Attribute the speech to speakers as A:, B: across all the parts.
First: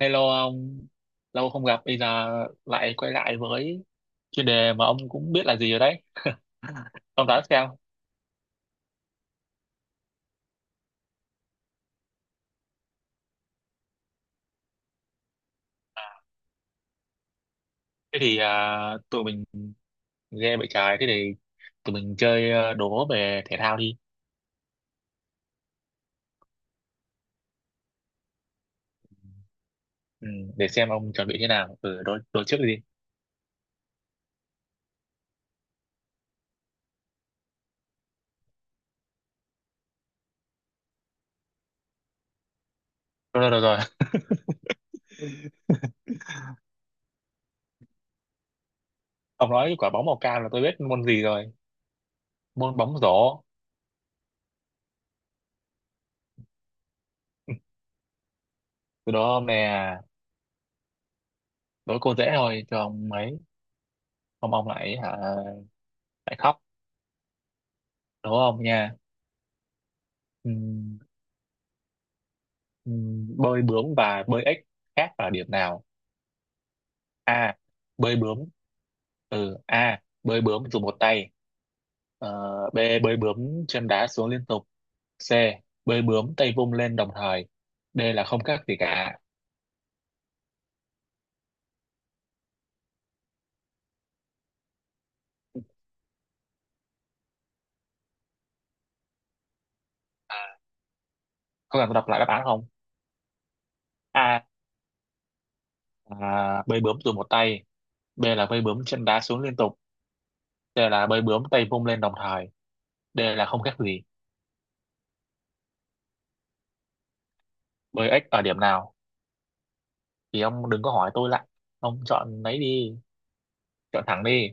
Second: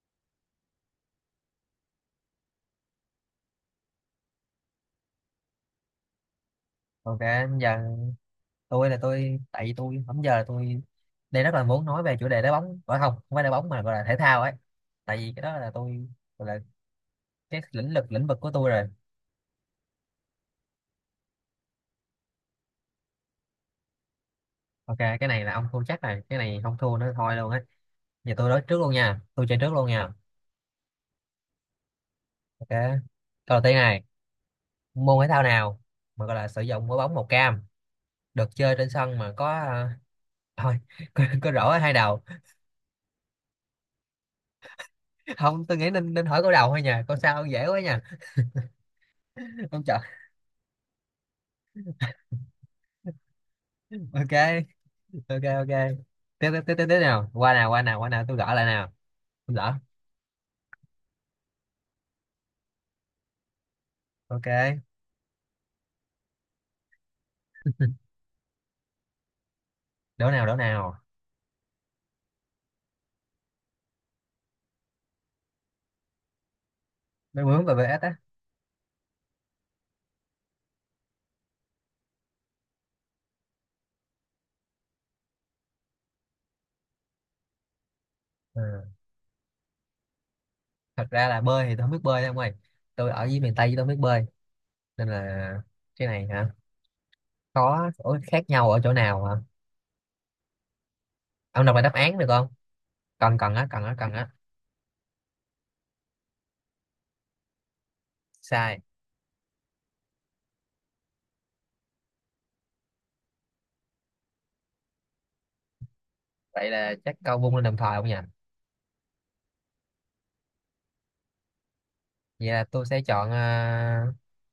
A: Hello ông, lâu không gặp, bây giờ lại quay lại với chuyên đề mà ông cũng biết là gì rồi đấy.
B: OK,
A: Ông đoán xem.
B: giờ tôi tại vì tôi bấm giờ là tôi đây rất là muốn nói về chủ đề đá bóng, gọi không, không phải đá bóng mà gọi là thể thao ấy, tại vì cái đó là tôi gọi là cái lĩnh vực lĩnh vực của tôi rồi.
A: Tụi mình game bị trái, thế thì tụi mình chơi đố về thể thao đi.
B: OK, cái này là ông thua chắc này, cái này không thua nữa thôi luôn á. Giờ tôi nói trước luôn nha, tôi chơi trước luôn nha.
A: Ừ, để xem ông chuẩn bị thế nào. Ừ, đố đối trước
B: OK,
A: đi.
B: câu đầu tiên này, môn thể thao nào mà gọi là sử dụng quả bóng màu cam, được chơi trên sân mà có thôi có rổ ở hai đầu.
A: Rồi, rồi, rồi, rồi.
B: Không, tôi nghĩ nên nên hỏi câu đầu thôi nha, câu sau dễ quá nha.
A: Ông nói
B: Ông
A: quả
B: chọn.
A: bóng màu cam là tôi biết môn gì rồi. Môn bóng rổ.
B: OK, OK, OK. Tiếp tiếp tiếp tiếp tiếp nào, qua nào qua nào qua nào, tôi gõ lại nào.
A: Từ đó ông
B: Tôi
A: nè,
B: gõ.
A: đố cô dễ thôi, cho ông ấy. Ông
B: OK,
A: lại hả, lại khóc. Đố ông nha?
B: đố nào
A: Ừ.
B: đố nào.
A: Bơi bướm và bơi ếch khác ở điểm nào?
B: Đố
A: A,
B: bướm và vs á.
A: bơi bướm. Ừ a Bơi bướm dùng một tay. Ờ, B, bơi bướm chân đá xuống liên tục. C, bơi bướm tay vung lên đồng thời. D là không khác
B: Ờ,
A: gì cả.
B: thật ra là bơi thì tôi không biết bơi đâu ông ơi, tôi ở dưới miền Tây chứ tôi không biết bơi, nên là cái này hả, có. Ủa, khác nhau ở chỗ nào hả? Ông đọc
A: Có
B: lại
A: cần
B: đáp
A: tôi đọc
B: án
A: lại
B: được
A: đáp án
B: không?
A: không?
B: Cần cần á, cần á, cần á.
A: A là bơi bướm dùng một tay. B là bơi
B: Sai.
A: bướm chân đá xuống liên tục. C là bơi bướm tay vung lên đồng thời. D là không khác gì.
B: Vậy là chắc câu vung lên đồng thời không
A: Bơi
B: nhỉ.
A: ếch ở điểm nào thì ông đừng có hỏi tôi lại, ông chọn
B: Vậy
A: lấy
B: là tôi
A: đi.
B: sẽ chọn
A: Chọn thẳng đi.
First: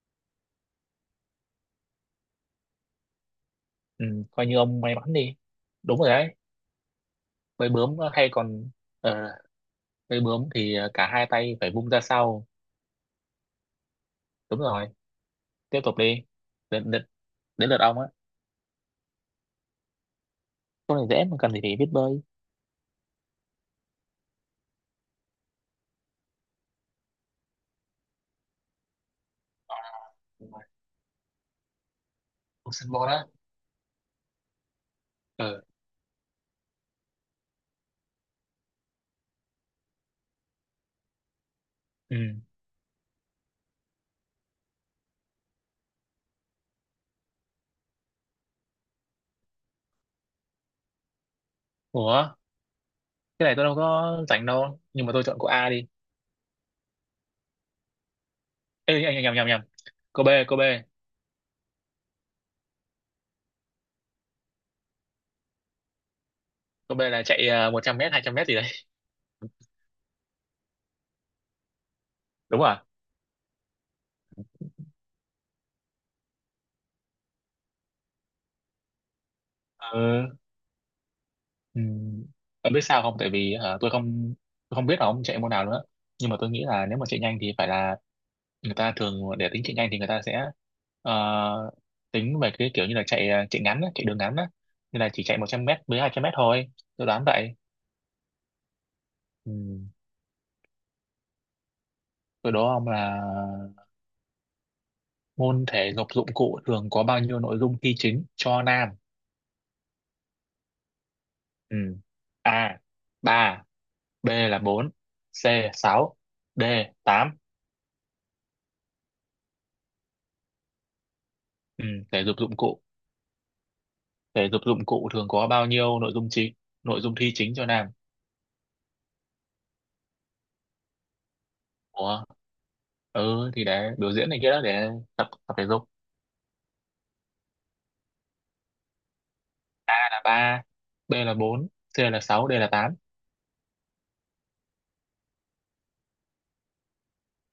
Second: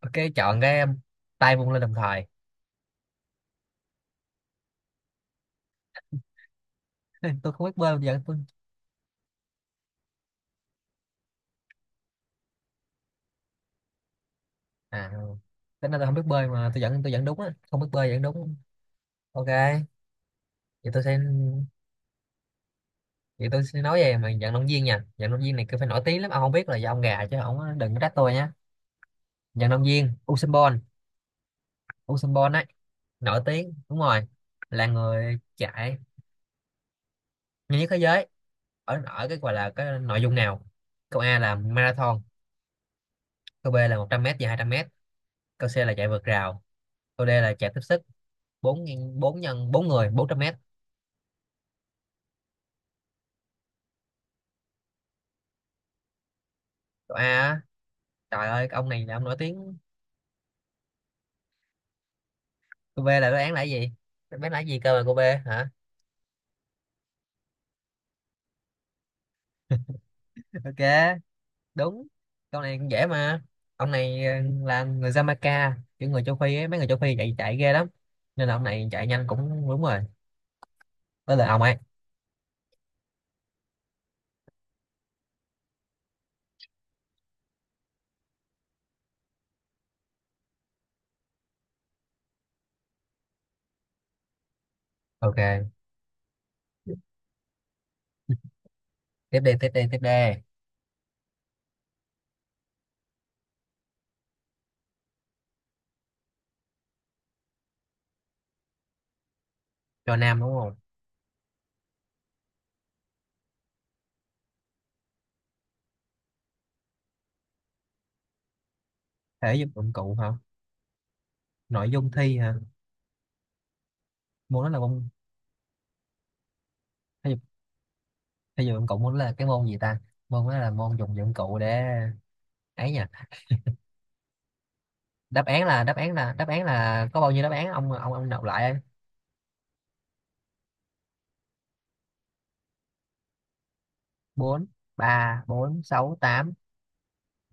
B: OK, chọn cái tay vung lên đồng thời.
A: Ừ, coi như ông may mắn đi, đúng rồi đấy.
B: Tôi không
A: Bơi
B: biết bơi,
A: bướm
B: tôi giờ
A: hay
B: tôi.
A: còn, uh, bơi bướm thì cả hai tay phải vung ra sau, đúng rồi.
B: À,
A: Tiếp
B: tính
A: tục
B: ra tôi không biết
A: đi.
B: bơi mà tôi
A: Đến
B: vẫn
A: đến,
B: tôi vẫn đúng á,
A: Đến lượt
B: không biết
A: ông á.
B: bơi vẫn đúng. OK, vậy
A: Câu
B: tôi
A: này
B: sẽ
A: dễ mà cần gì phải biết bơi.
B: vậy tôi sẽ nói về mà vận động viên nha, vận động viên này cứ phải nổi tiếng lắm, ông không biết là do ông gà chứ ông đừng có trách tôi nhé. Vận động viên Usain Bolt, Usain Bolt ấy,
A: Ông sân bò đó.
B: nổi tiếng đúng rồi, là người
A: Ờ.
B: chạy nhanh nhất thế giới ở ở cái gọi là cái nội dung nào. Câu A là marathon,
A: Ừ.
B: câu B là 100 m và 200 m, câu C là chạy vượt rào, câu D là chạy tiếp sức 4, 4 nhân 4 người 400 m.
A: Ủa, cái này tôi đâu có rảnh đâu nhưng mà tôi chọn cô A đi.
B: Câu A á, trời ơi cái ông
A: Ê,
B: này là
A: nhầm
B: ông
A: nhầm
B: nổi
A: nhầm nhầm,
B: tiếng.
A: cô B, cô B.
B: Câu B là đáp án là cái gì, đáp án là cái gì cơ mà câu B? Hả?
A: Cô B là chạy 100 mét 200 mét gì đấy.
B: OK, đúng. Câu
A: Đúng
B: này
A: à?
B: cũng dễ mà. Ông này là người Jamaica, những người châu Phi ấy, mấy người châu Phi chạy chạy ghê lắm, nên là ông này chạy nhanh cũng đúng rồi.
A: Ờ.
B: Với lại ông ấy.
A: Ừ. Ông biết sao không, tại vì hả, tôi không biết là ông chạy môn nào nữa, nhưng mà tôi nghĩ là nếu mà chạy nhanh thì phải là người ta thường để tính chạy nhanh thì người ta sẽ ờ, tính về cái kiểu như là chạy ngắn á, chạy đường ngắn á, như là chỉ chạy 100
B: OK,
A: mét với 200 mét thôi. Tôi đoán vậy.
B: tiếp đi
A: Ừ.
B: tiếp đi tiếp đi.
A: Từ đó ông là môn thể dục dụng cụ thường có bao nhiêu nội dung thi chính cho nam?
B: Cho nam, đúng không?
A: Ừ. A 3, B là 4, C 6, D 8.
B: Thể dục dụng cụ hả?
A: Ừ.
B: Nội dung
A: Thể dục
B: thi hả?
A: dụng cụ,
B: Môn đó là môn
A: thường có bao nhiêu nội dung
B: thể
A: thi
B: dục,
A: chính cho nam?
B: thể dục dụng cụ. Môn đó là cái môn gì ta, môn đó là môn dùng dụng cụ để
A: Ủa?
B: ấy nha.
A: Ừ thì để biểu diễn này kia đó, để tập
B: Đáp
A: tập
B: án
A: thể
B: là,
A: dục.
B: đáp án là, đáp án là có bao nhiêu đáp án, ông đọc lại.
A: Ba, B là bốn, C là sáu, D là tám.
B: Bốn, ba bốn sáu tám,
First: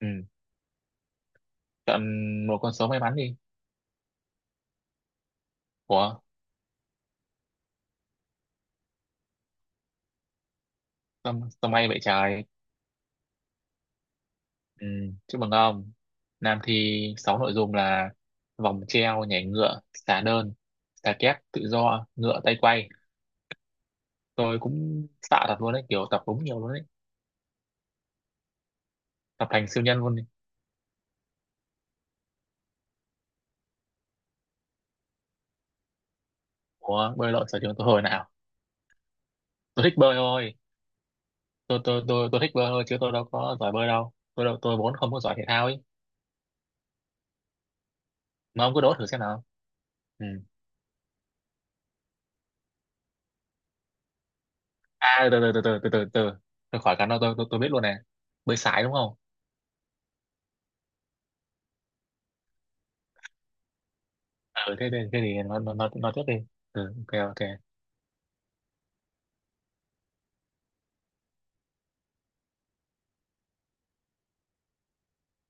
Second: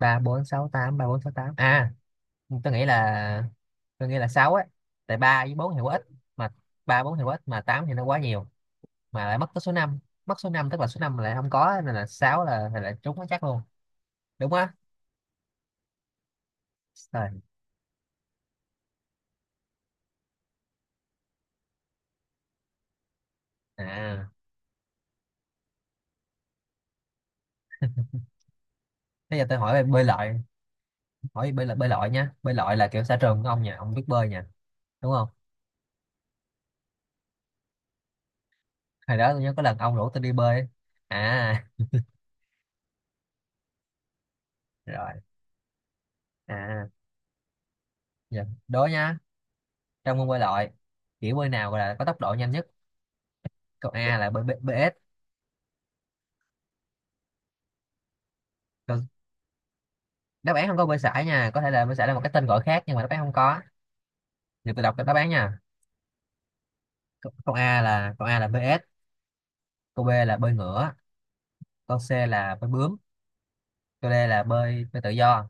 A: Ừ,
B: bốn sáu tám, ba bốn sáu tám à.
A: chọn một con
B: tôi nghĩ
A: số may mắn đi.
B: là tôi nghĩ là 6 á, tại 3 với 4 thì quá ít,
A: Ủa,
B: mà 3 4 thì quá ít mà 8 thì nó quá nhiều, mà lại mất tới số năm, mất số 5 tức là số 5 lại
A: sao,
B: không
A: sao
B: có,
A: may
B: nên
A: vậy
B: là 6
A: trời.
B: là là trúng nó chắc luôn. Đúng á.
A: Ừ, chúc mừng ông. Nam thi
B: Rồi.
A: sáu nội dung là vòng treo, nhảy ngựa, xà đơn, xà kép, tự do, ngựa tay quay.
B: À,
A: Tôi cũng sợ thật luôn đấy, kiểu tập đúng nhiều luôn đấy,
B: bây giờ
A: tập
B: tôi
A: thành
B: hỏi về
A: siêu nhân
B: bơi
A: luôn đấy.
B: lội, hỏi bơi lội, bơi lội nha. Bơi lội là kiểu xã trường của ông nha, ông biết bơi nha, đúng không?
A: Ủa, bơi lội sở trường tôi hồi nào?
B: Hồi đó tôi nhớ có lần
A: Tôi thích
B: ông rủ
A: bơi
B: tôi đi
A: thôi.
B: bơi ấy. À.
A: Tôi thích bơi thôi, chứ tôi đâu có giỏi bơi đâu, tôi vốn
B: Rồi.
A: không có giỏi thể thao ấy.
B: À, giờ
A: Mà ông cứ
B: đố
A: đố thử
B: nha.
A: xem nào.
B: Trong
A: Ừ.
B: môn bơi lội, kiểu bơi nào là có tốc độ nhanh nhất? Câu A là bơi BS.
A: À, từ từ từ từ từ từ từ tôi khỏi cái nó, tôi biết luôn này. Bơi sải đúng
B: Câu-
A: không?
B: đáp án không có bơi sải nha, có thể là bơi sải là một cái tên gọi khác nhưng mà đáp án không có. Giờ
A: Ừ
B: tôi
A: thế
B: đọc
A: thế,
B: đáp
A: Thế
B: án
A: thì
B: nha.
A: nó tiếp đi. Ừ, ok ok.
B: Câu, A là, câu A là bơi ếch, câu B là bơi ngửa, câu C là bơi bướm, câu D là bơi bơi tự do.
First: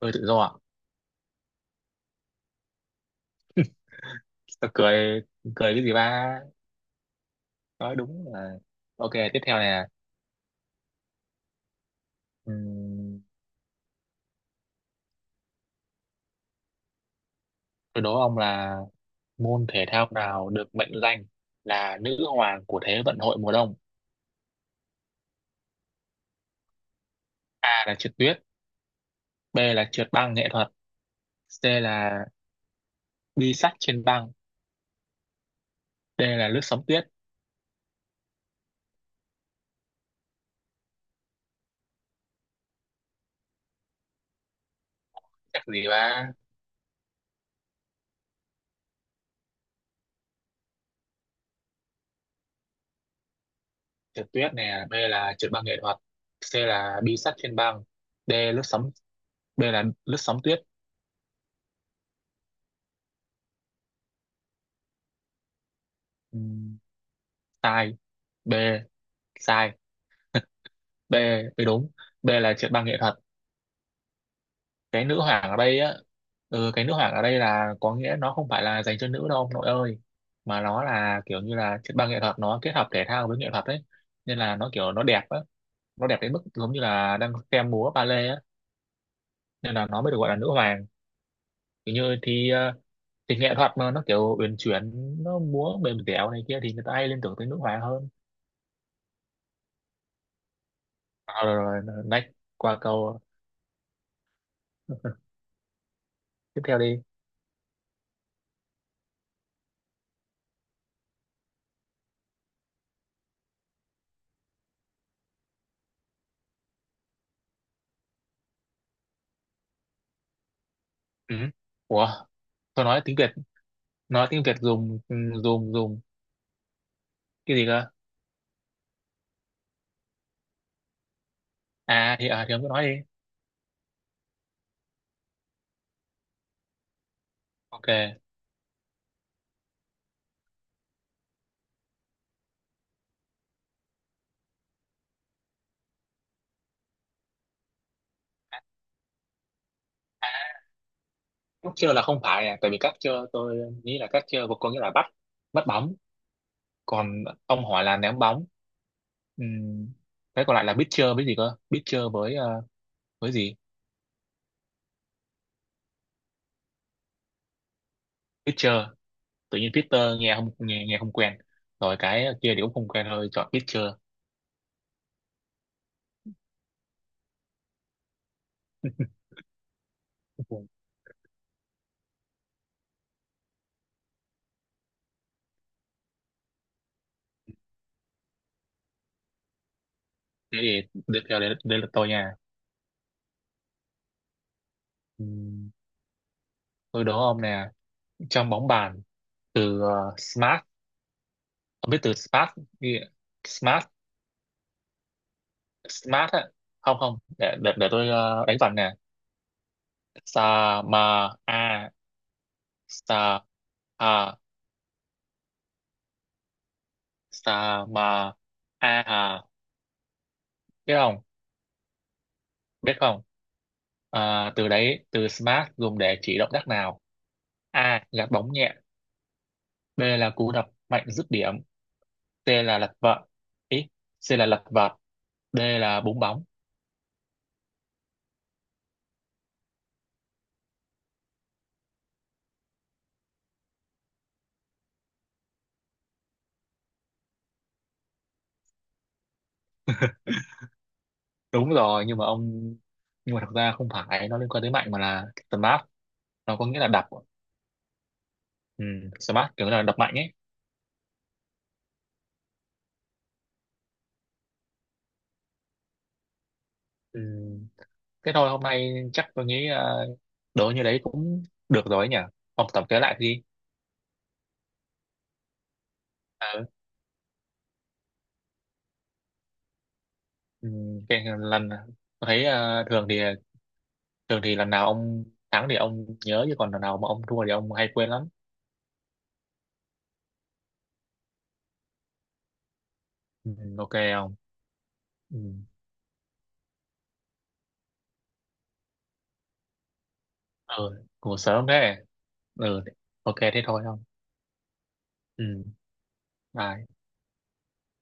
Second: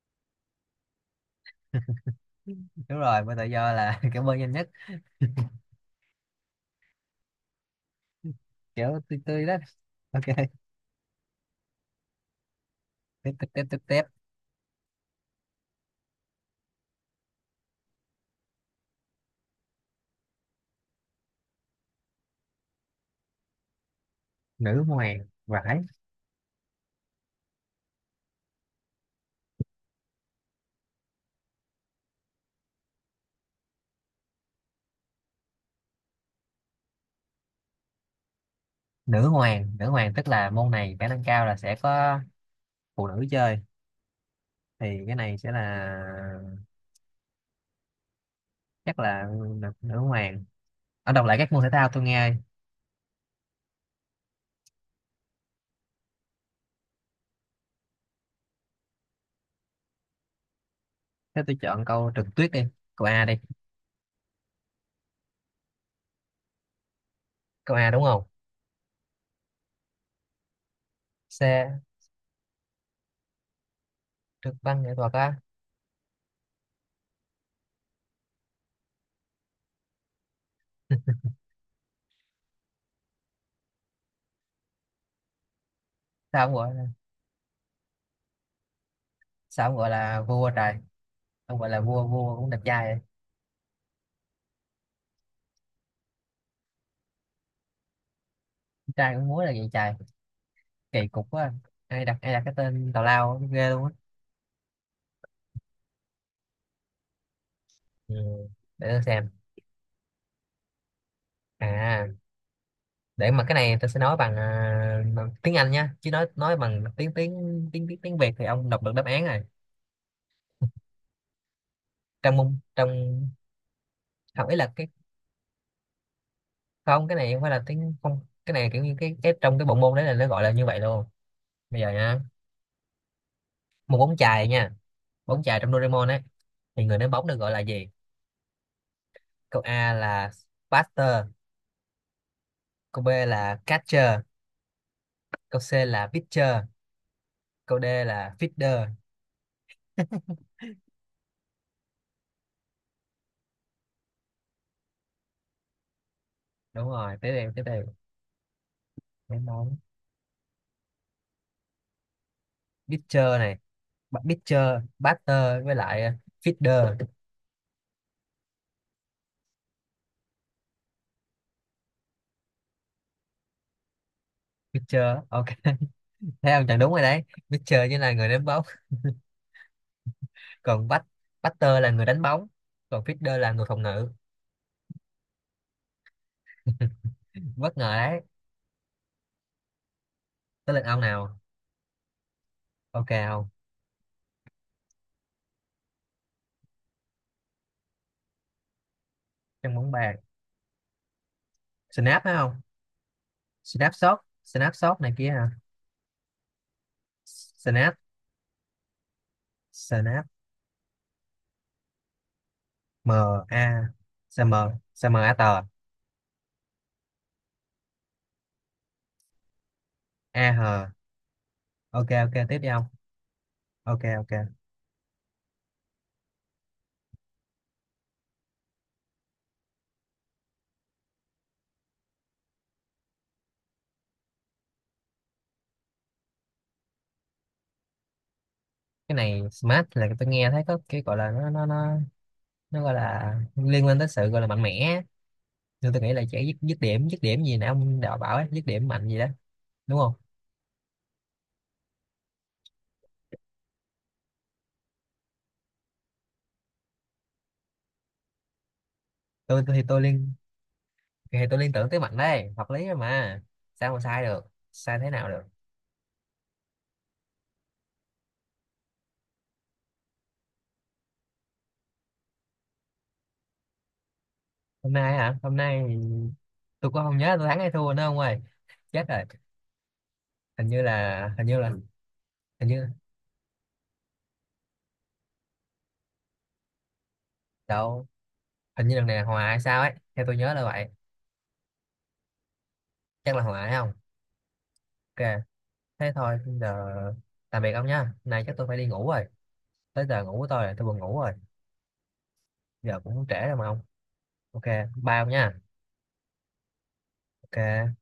A: Bơi tự do ạ.
B: Đúng rồi, bơi tự do là kiểu bơi nhanh nhất.
A: Tôi cười. Cười cái gì ba, nói đúng là.
B: Kiểu
A: Ok,
B: tươi
A: tiếp
B: tươi đó.
A: theo nè.
B: OK,
A: Ừm,
B: tiếp tiếp tiếp tiếp tiếp.
A: tôi đố ông là môn thể thao nào được mệnh danh là nữ hoàng của thế vận hội mùa đông?
B: Nữ hoàng vải.
A: A là trượt tuyết, B là trượt băng nghệ thuật, C là bi sắt trên băng, D là lướt sóng tuyết.
B: Nữ hoàng, nữ hoàng tức là môn này khả năng cao là sẽ có phụ nữ chơi, thì cái này sẽ
A: Chắc gì
B: là,
A: ba.
B: chắc là nữ, nữ hoàng ở. Đọc lại các môn thể thao tôi nghe.
A: Trượt tuyết nè, B là trượt băng nghệ thuật, C là bi sắt trên băng, D lướt sóng, B là lướt sóng tuyết.
B: Thế tôi chọn câu trượt tuyết đi, câu A đi.
A: Ừm,
B: Câu A
A: sai.
B: đúng không?
A: B sai. B. B
B: C.
A: đúng, B là trượt băng nghệ thuật.
B: Trượt băng nghệ
A: Cái
B: thuật
A: nữ
B: á.
A: hoàng ở đây á, ừ, cái nữ hoàng ở đây là có nghĩa nó không phải là dành cho nữ đâu ông nội ơi, mà nó là kiểu như là trượt băng nghệ thuật nó kết hợp thể thao với nghệ thuật đấy, nên là nó kiểu nó đẹp á, nó đẹp đến mức
B: Sao không gọi,
A: giống như là đang xem múa ballet á,
B: sao
A: nên
B: ông
A: là
B: gọi
A: nó mới được
B: là
A: gọi là nữ
B: vua trời,
A: hoàng.
B: ông gọi là
A: Kiểu
B: vua,
A: như
B: vua cũng
A: thi
B: đẹp trai vậy.
A: thì nghệ thuật mà nó kiểu uyển chuyển, nó múa mềm dẻo này kia thì người ta hay liên tưởng tới nước ngoài hơn.
B: Trai cũng múa là vậy trời, kỳ cục
A: À,
B: quá.
A: rồi, rồi,
B: Ai
A: rồi,
B: đặt,
A: next.
B: ai đặt cái
A: Qua
B: tên tào
A: câu
B: lao á, ghê luôn á.
A: tiếp theo đi.
B: Ừ, để tôi xem. À, để mà cái này tôi sẽ nói bằng bằng tiếng Anh nhá, chứ nói bằng tiếng tiếng tiếng tiếng tiếng Việt thì ông đọc được đáp án rồi.
A: Ừ. Ủa,
B: trong môn
A: tôi
B: trong
A: nói tiếng Việt, nói tiếng
B: Không,
A: Việt
B: ý là cái,
A: dùng dùng
B: không, cái này không phải
A: cái
B: là
A: gì cơ?
B: tiếng, không. Cái này kiểu như cái trong cái bộ môn đấy là nó gọi là như vậy luôn. Bây giờ
A: À
B: nha,
A: thì à thì ông cứ nói đi.
B: một bóng chày nha, bóng chày trong Doraemon ấy, thì người ném bóng được gọi là
A: Ok.
B: gì? Câu A là Buster, câu B là catcher, câu C là pitcher, câu D là fielder.
A: Cắt chơ là không phải, à tại vì cắt chơ tôi nghĩ là cắt chơ có nghĩa là bắt, bắt bóng.
B: Đúng rồi,
A: Còn
B: tiếp theo tiếp
A: ông
B: theo.
A: hỏi là ném bóng.
B: Cái món
A: Ừm, cái còn lại là biết pitcher với gì cơ, biết pitcher với
B: pitcher
A: gì?
B: này, pitcher, batter với lại fielder.
A: Biết pitcher, tự nhiên Peter nghe không quen, rồi cái kia thì cũng không quen, thôi chọn Peter.
B: Pitcher. OK. Thấy không? Chẳng đúng rồi đấy. Pitcher chính là người ném bóng,
A: Ừ.
B: còn batter là người đánh bóng, còn fielder là người phòng ngự. Bất ngờ đấy.
A: Thế
B: Tới
A: thì
B: lượt ông
A: tiếp
B: nào.
A: theo đây, đây là tôi nha.
B: OK không?
A: Ừm, tôi đố ông nè, trong bóng bàn
B: Trong
A: từ
B: bóng bàn.
A: smart, ông biết từ
B: Snap phải
A: smart,
B: không?
A: ghi- smart,
B: Snap shot, snap shot này kia hả?
A: smart á. Không không, để
B: Snap,
A: tôi ờ, đánh vần nè.
B: snap.
A: Sa, ma, a,
B: M
A: sa,
B: A,
A: a,
B: S M, S M A T,
A: sa, ma, a hà,
B: A H.
A: biết không?
B: OK OK, tiếp đi ông.
A: Biết không?
B: OK OK.
A: À, từ đấy, từ smart dùng để chỉ động tác nào? A, gạt bóng nhẹ. B là cú đập mạnh dứt điểm. C là lật vợt. Ý, C là lật vợt. D là búng bóng.
B: Cái này smart là tôi nghe thấy có cái gọi là nó gọi là liên quan tới sự gọi là mạnh mẽ, nhưng tôi nghĩ là sẽ dứt dứt điểm gì nè, ông đạo bảo ấy, dứt điểm mạnh gì đó, đúng không?
A: Đúng rồi nhưng mà ông, nhưng mà thật ra không phải nó liên quan tới mạnh mà là smart nó có nghĩa là đập. Ừ, smart
B: Tôi,
A: kiểu
B: tôi thì
A: là đập
B: tôi
A: mạnh
B: liên
A: ấy.
B: Thì tôi liên tưởng tới mạnh đấy, hợp lý rồi mà, sao mà sai được, sai thế nào được.
A: Ừ, thế thôi hôm nay chắc tôi nghĩ đố như đấy cũng được rồi ấy nhỉ. Ông tổng kết lại đi.
B: Hôm nay hả, hôm nay
A: Ừ.
B: tôi cũng không nhớ tôi thắng hay thua nữa ông ơi, chết rồi. hình
A: Ừ.
B: như
A: Cái
B: là hình như là
A: lần tôi thấy
B: hình
A: ờ,
B: như
A: thường thì, lần nào ông thắng thì ông nhớ, chứ còn lần nào mà ông thua thì ông hay
B: đâu,
A: quên lắm.
B: hình như lần này là hòa hay sao ấy, theo tôi nhớ là vậy, chắc là
A: Ừ.
B: hòa hay không.
A: Ok không.
B: OK,
A: Ừ.
B: thế thôi giờ, tạm biệt ông nha, nay chắc tôi phải đi ngủ rồi, tới giờ ngủ của tôi rồi, tôi buồn
A: Ừ.
B: ngủ rồi.
A: Ngủ sớm thế. Ừ.
B: Giờ cũng
A: Ok
B: trễ rồi
A: thế
B: mà ông.
A: thôi không.
B: OK, bye ông
A: Ừ,
B: nha.
A: bye.
B: OK.